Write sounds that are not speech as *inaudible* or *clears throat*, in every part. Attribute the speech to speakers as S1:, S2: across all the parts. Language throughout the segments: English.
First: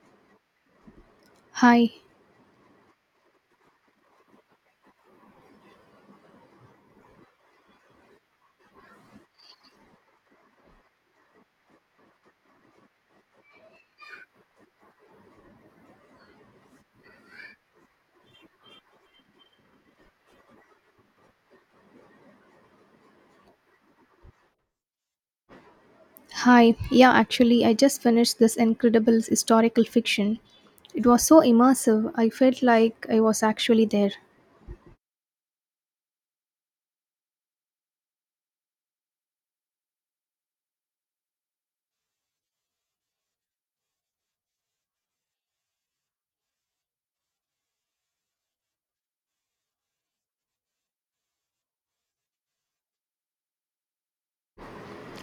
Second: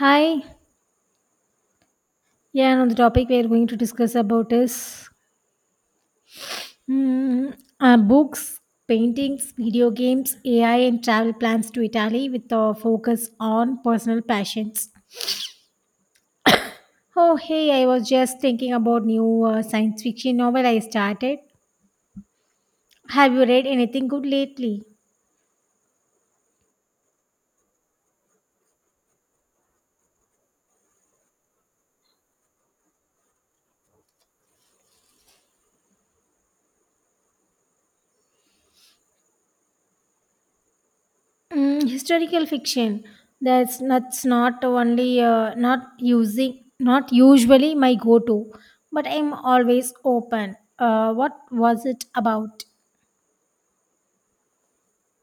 S1: Hi,
S2: Hi,
S1: yeah, and on the topic we are going to discuss about is books, paintings, video games, AI, and travel plans to Italy with a focus on personal passions. Oh, hey, I was just thinking about new science fiction novel I started. Have you read anything good lately?
S2: hi. Yeah, actually, I just finished this incredible historical fiction. It was so immersive, I felt like I was actually there.
S1: Mm, historical fiction. That's not only not usually my go-to, but I'm always open. What was it about?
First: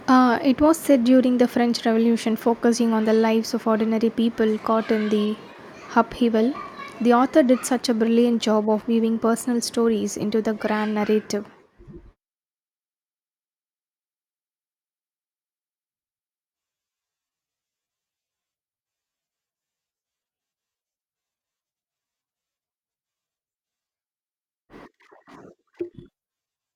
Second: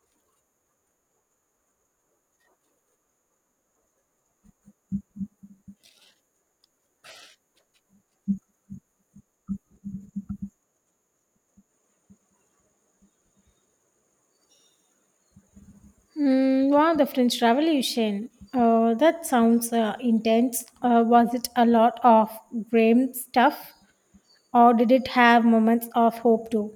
S2: It was set during the French Revolution, focusing on the lives of ordinary people caught in the upheaval. The author did such a brilliant job of weaving personal stories into the grand narrative.
S1: Mm, wow, the French Revolution. That sounds intense. Was it a lot of grim stuff, or did it have moments of hope too?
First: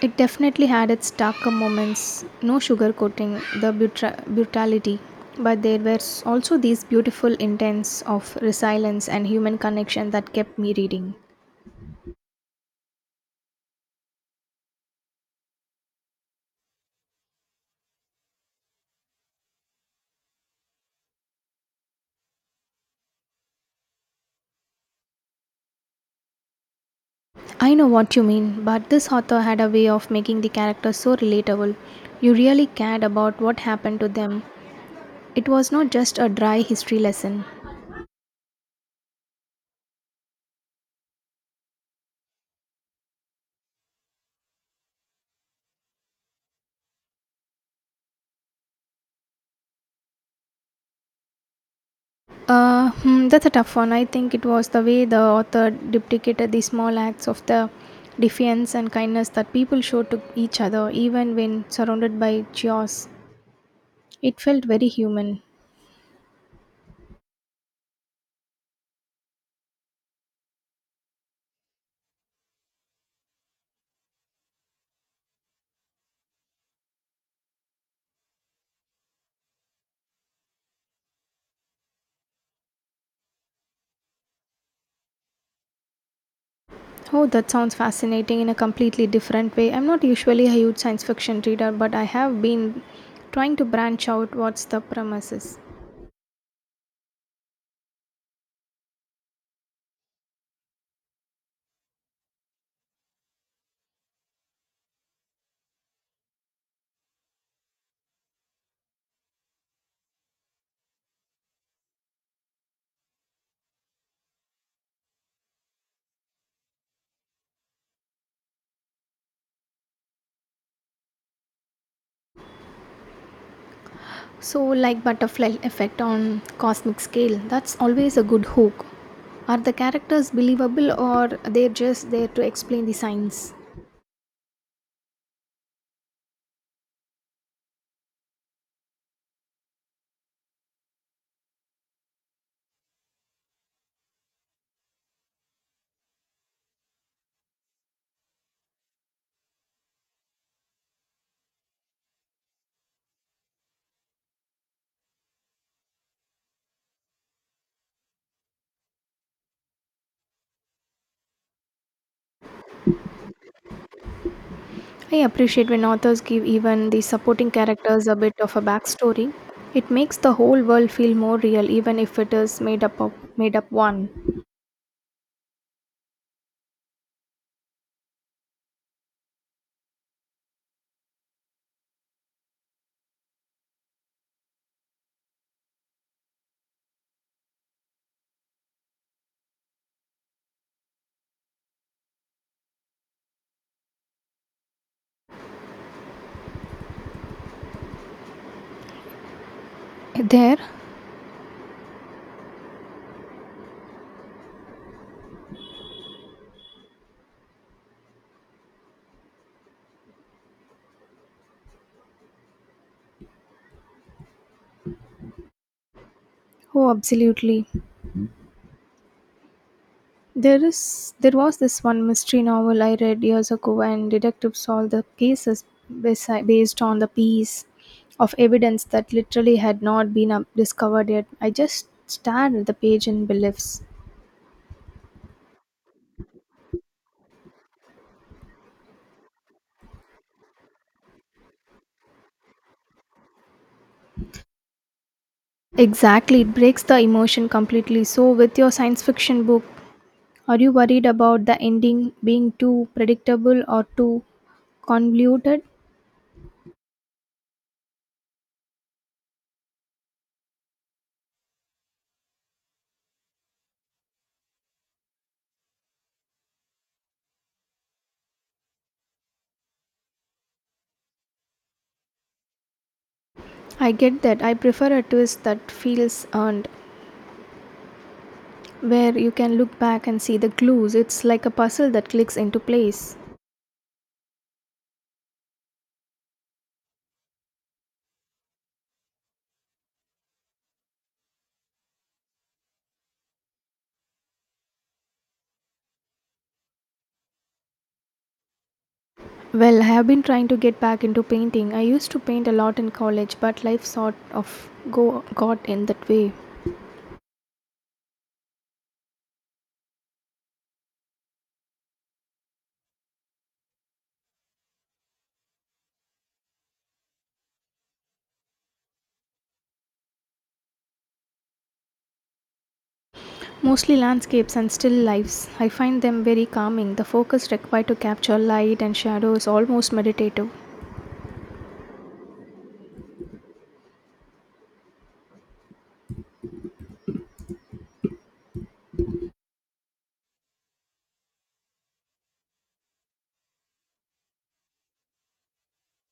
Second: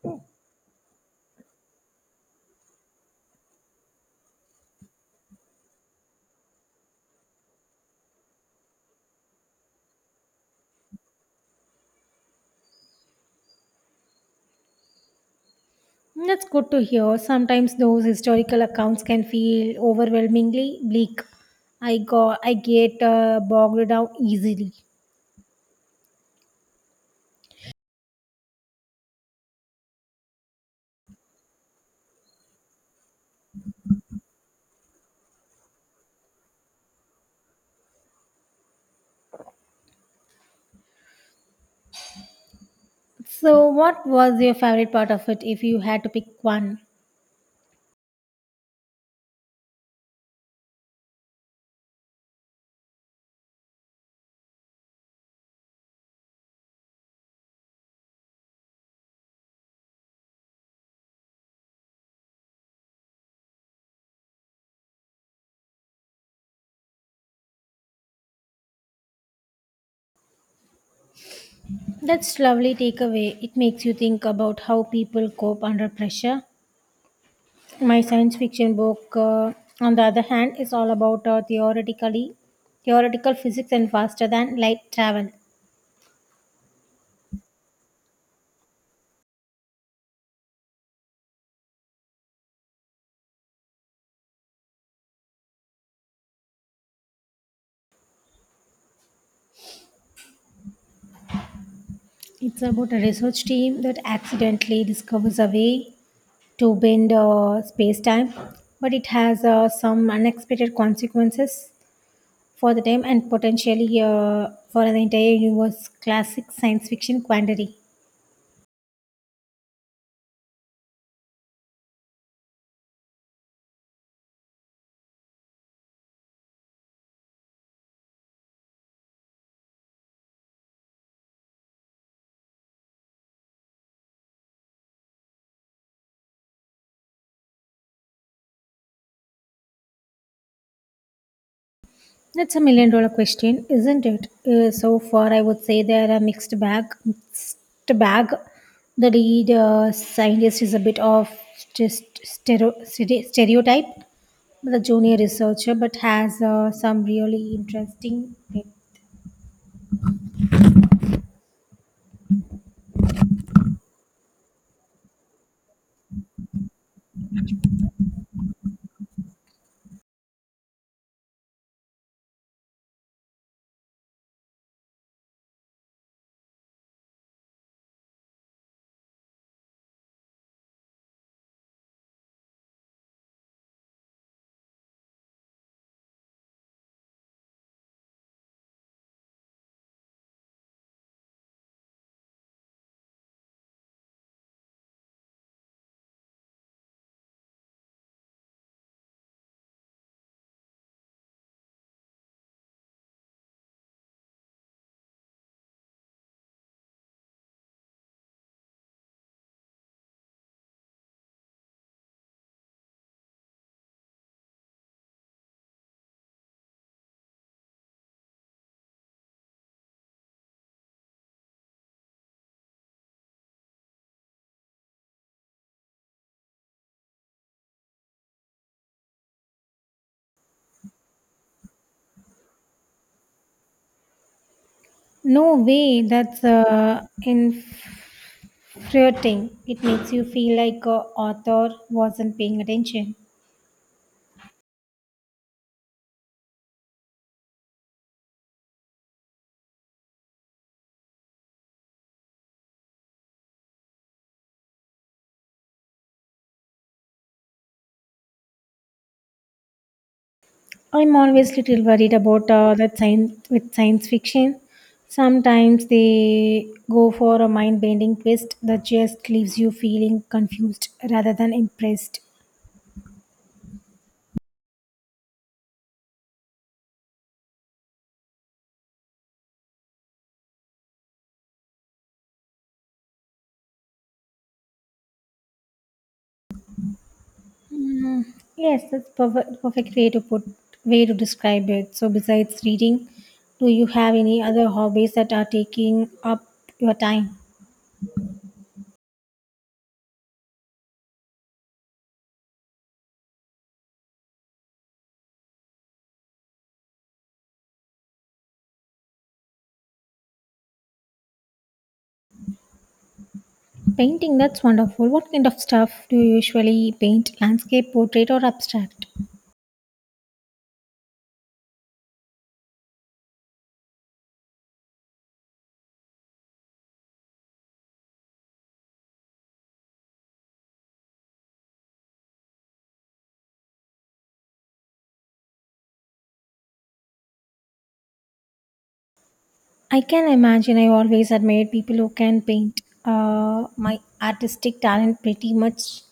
S2: It definitely had its darker moments, no sugarcoating the brutality, but there were also these beautiful intents of resilience and human connection that kept me reading.
S1: That's good to hear. Sometimes those historical accounts can feel overwhelmingly bleak. I get bogged down easily.
S2: I know what you mean, but this author had a way of making the characters so relatable. You really cared about what happened to them. It was not just a dry history lesson.
S1: So, what was your favorite part of it if you had to pick one?
S2: That's a tough one. I think it was the way the author duplicated the small acts of the defiance and kindness that people showed to each other, even when surrounded by chaos. It felt very human.
S1: That's lovely takeaway. It makes you think about how people cope under pressure. My science fiction book, on the other hand, is all about theoretical physics and faster than light travel.
S2: Oh, that sounds fascinating in a completely different way. I'm not usually a huge science fiction reader, but I have been trying to branch out what's the premises.
S1: It's about a research team that accidentally discovers a way to bend space time, but it has some unexpected consequences for the time and potentially for the entire universe. Classic science fiction quandary.
S2: So, like butterfly effect on cosmic scale, that's always a good hook. Are the characters believable or they're just there to explain the science?
S1: That's a million dollar question, isn't it? So far, I would say they're a mixed bag. Mixed bag. The lead scientist is a bit of stereotype. The junior researcher, but has some really interesting.
S2: I appreciate when authors give even the supporting characters a bit of a backstory. It makes the whole world feel more real even if it is made up of made up one. There? Oh, absolutely. There was this one mystery novel I read years ago, and detectives solved the cases based on the piece of evidence that literally had not been discovered yet. I just stared at the page in beliefs.
S1: No way. That's infuriating. It makes you feel like author wasn't paying attention.
S2: Exactly, it breaks the emotion completely. So, with your science fiction book, are you worried about the ending being too predictable or too convoluted?
S1: I'm always little worried about that science with science fiction. Sometimes they go for a mind-bending twist that just leaves you feeling confused rather than impressed.
S2: I get that. I prefer a twist that feels earned, where you can look back and see the clues. It's like a puzzle that clicks into place.
S1: Mm, yes, that's perfect, perfect way to put way to describe it. So besides reading, do you have any other hobbies that are taking up your time?
S2: Well, I have been trying to get back into painting. I used to paint a lot in college, but life sort of got in that way.
S1: Painting, that's wonderful. What kind of stuff do you usually paint? Landscape, portrait, or abstract?
S2: Mostly landscapes and still lifes. I find them very calming. The focus required to capture light and shadow is almost meditative.
S1: I can imagine I always admired people who can paint. My artistic talent pretty much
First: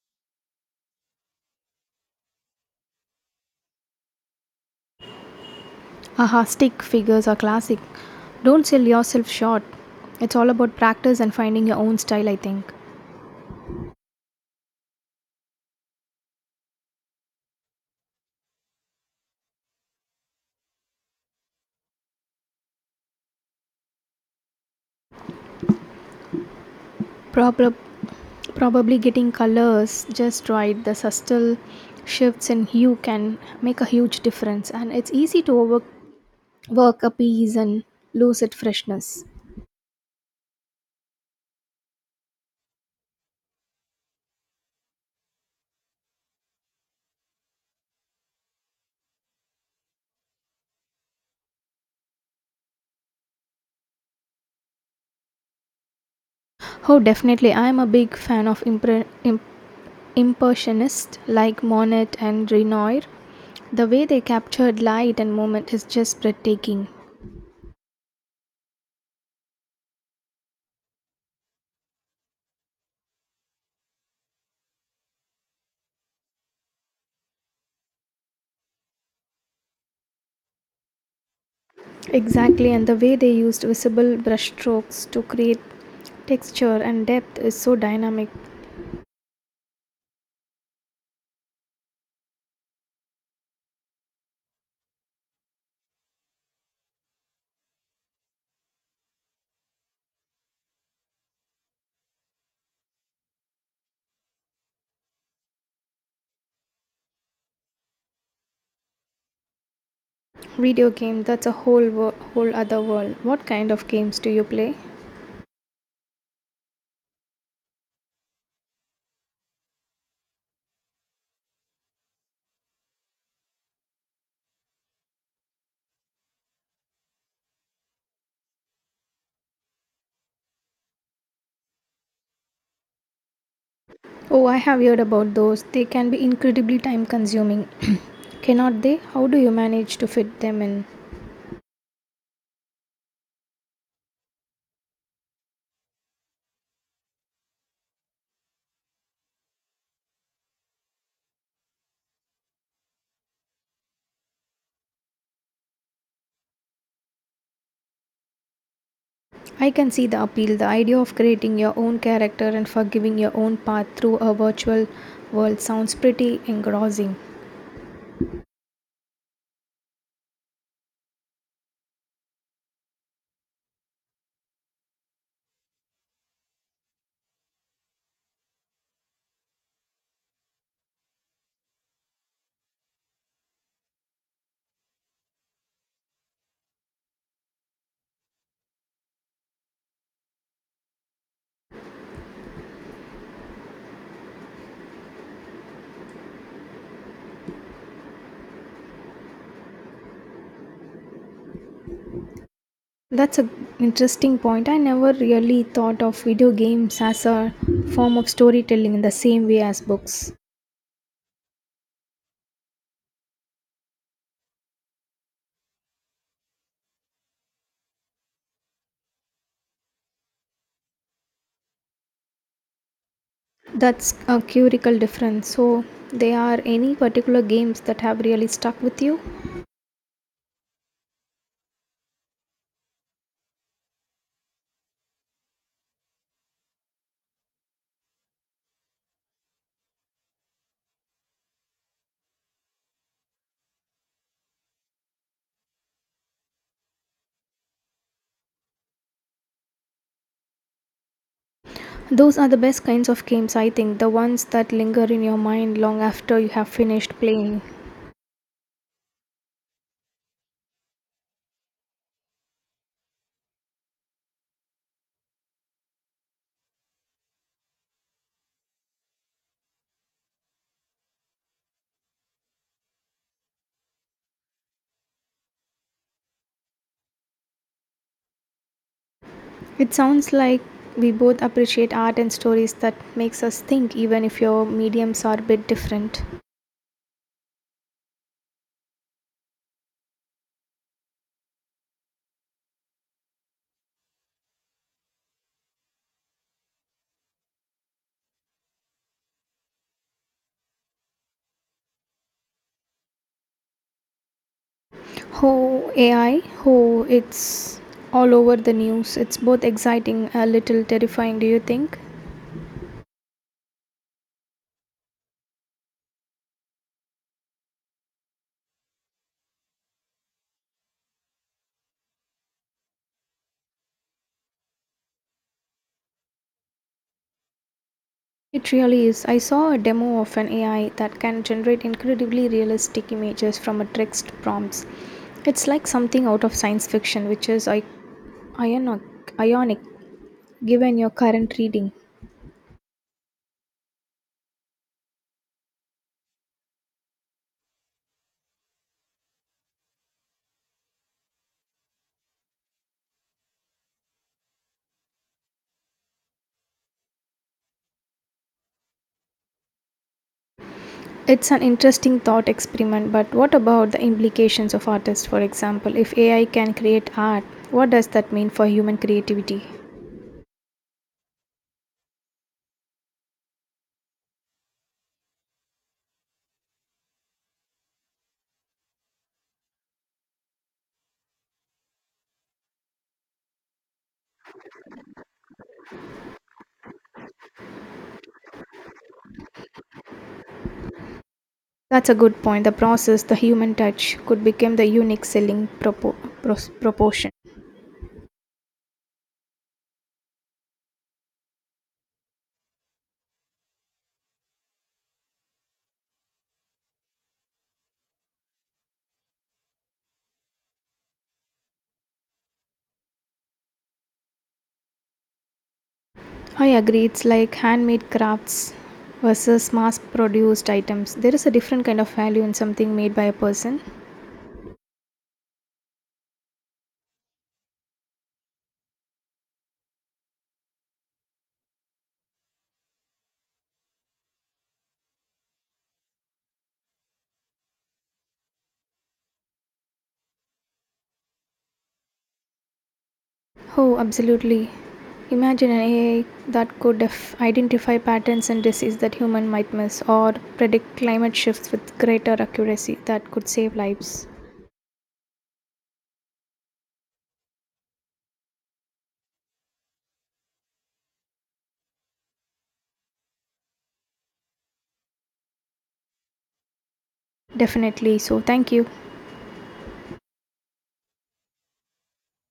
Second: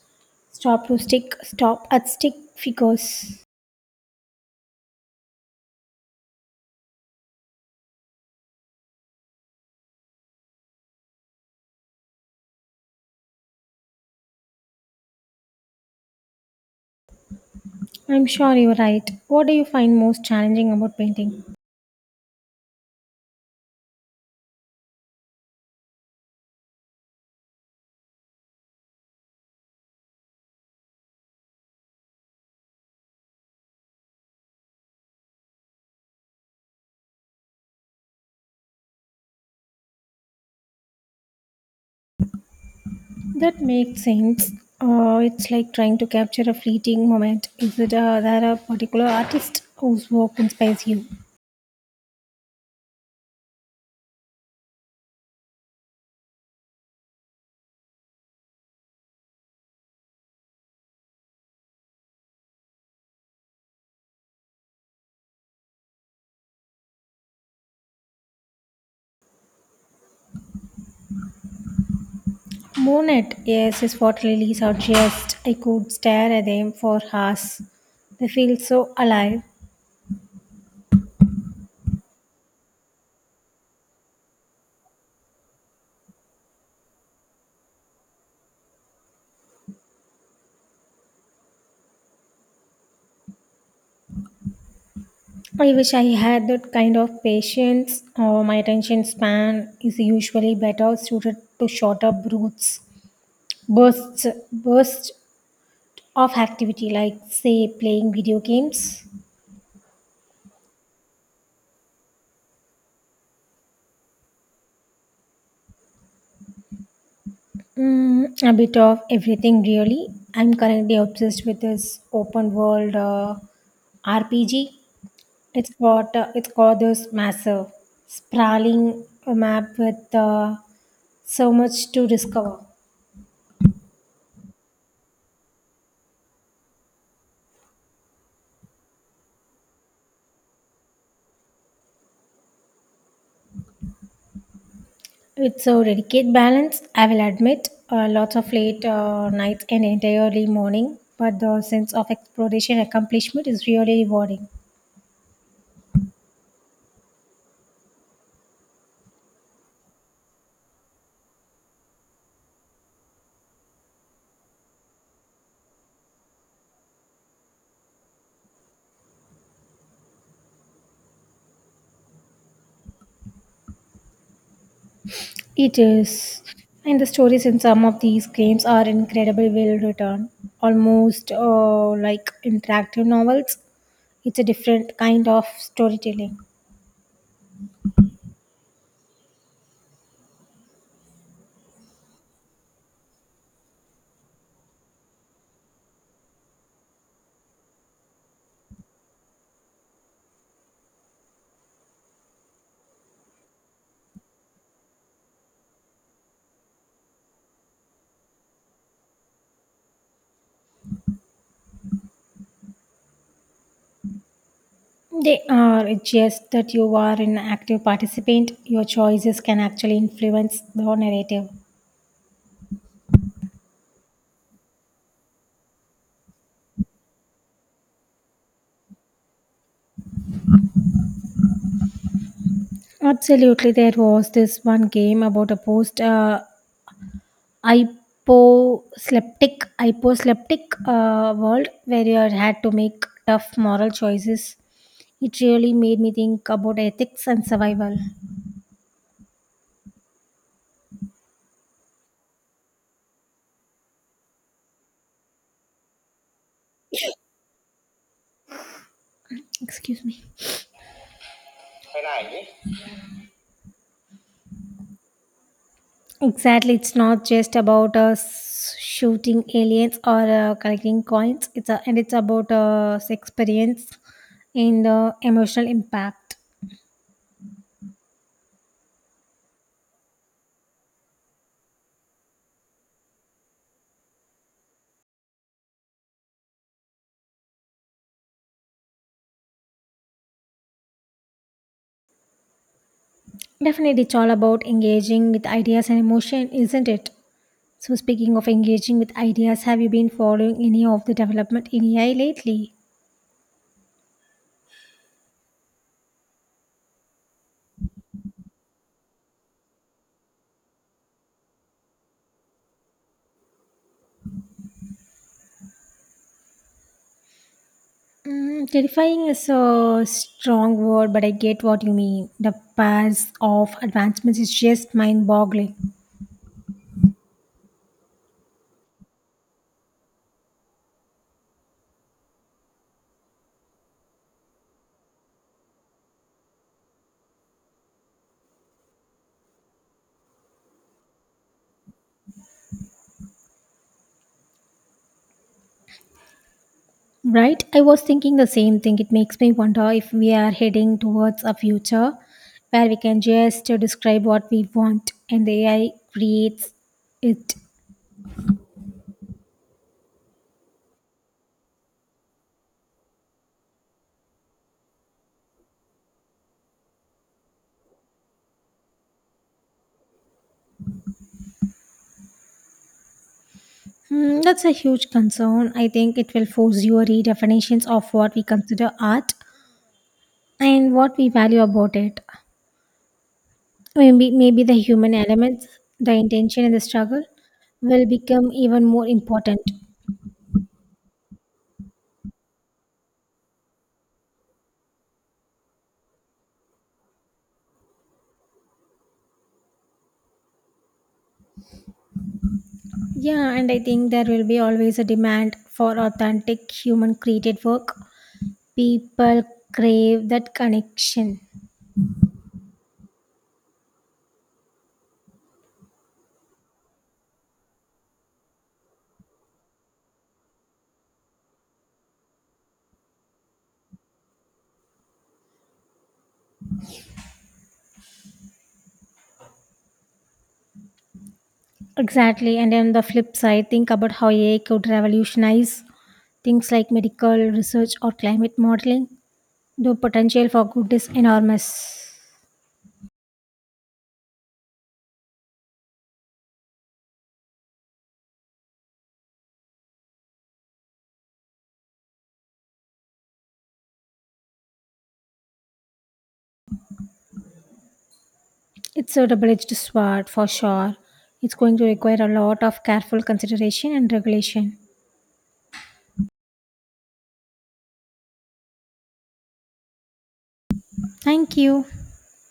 S1: stopped to stick stop at stick figures.
S2: Aha, stick figures are classic. Don't sell yourself short. It's all about practice and finding your own style, I think.
S1: I'm sure you're right. What do you find most challenging about painting?
S2: Proper Probably getting colors just right, the subtle shifts in hue can make a huge difference, and it's easy to overwork a piece and lose its freshness.
S1: That makes sense. It's like trying to capture a fleeting moment. Is it there a particular artist whose work inspires you?
S2: Oh definitely, I am a big fan of impressionists like Monet and Renoir. The way they captured light and movement is just breathtaking.
S1: Monet, yes, his water lilies are just. I could stare at them for hours. They feel so alive.
S2: Exactly, and the way they used visible brushstrokes to create texture and depth is so dynamic.
S1: I wish I had that kind of patience, or my attention span is usually better suited to shorter bursts, bursts of activity, like, say, playing video games.
S2: Video game, that's a whole other world. What kind of games do you play?
S1: Mm, a bit of everything, really. I'm currently obsessed with this open world RPG. It's got, this massive, sprawling map with so much to discover.
S2: Oh, I have heard about those. They can be incredibly time consuming. *clears throat* Cannot they? How do you manage to fit them in?
S1: It's a delicate balance, I will admit. Lots of late nights and entire early morning, but the sense of exploration and accomplishment is really rewarding.
S2: I can see the appeal, the idea of creating your own character and forgiving your own path through a virtual world sounds pretty engrossing.
S1: It is. And the stories in some of these games are incredibly well written, almost like interactive novels. It's a different kind of storytelling.
S2: That's an interesting point. I never really thought of video games as a form of storytelling in the same way as books.
S1: They are just that you are an active participant. Your choices can actually influence the narrative.
S2: That's a curical difference. So, there are any particular games that have really stuck with you?
S1: Absolutely, there was this one game about a post hyposleptic hyposleptic world where you had to make tough moral choices. It really made me think about ethics and survival.
S2: Those are the best kinds of games, I think, the ones that linger in your mind long after you have finished playing.
S1: Excuse me. Exactly, it's not just about us shooting aliens or collecting coins. It's about experience and emotional impact.
S2: It sounds like we both appreciate art and stories that makes us think even if your mediums are a bit different.
S1: Definitely, it's all about engaging with ideas and emotion, isn't it? So, speaking of engaging with ideas, have you been following any of the development in AI lately?
S2: Oh, AI, oh, it's all over the news. It's both exciting a little terrifying, do you think?
S1: Mm, terrifying is a strong word, but I get what you mean. The pace of advancements is just mind boggling.
S2: It really is. I saw a demo of an AI that can generate incredibly realistic images from a text prompts. It's like something out of science fiction, which is ionic given your current reading.
S1: Right? I was thinking the same thing. It makes me wonder if we are heading towards a future where we can just describe what we want and the AI creates it.
S2: It's an interesting thought experiment, but what about the implications of artists, for example? If AI can create art, what does that mean for human creativity?
S1: Hmm, that's a huge concern. I think it will force your redefinitions of what we consider art and what we value about it. Maybe the human elements, the intention, and the struggle will become even more important.
S2: That's a good point. The process, the human touch, could become the unique selling proportion.
S1: Yeah, and I think there will be always a demand for authentic human created work. People crave that connection.
S2: I agree. It's like handmade crafts versus mass produced items. There is a different kind of value in something made by a person.
S1: Exactly. And on the flip side, think about how AI could revolutionize things like medical research or climate modeling. The potential for good is enormous.
S2: Oh, absolutely. Imagine an AI that could identify patterns and disease that human might miss or predict climate shifts with greater accuracy that could save lives.
S1: It's a double edged sword for sure. It's going to require a lot of careful consideration and regulation.
S2: Definitely. So, thank you.
S1: Thank you.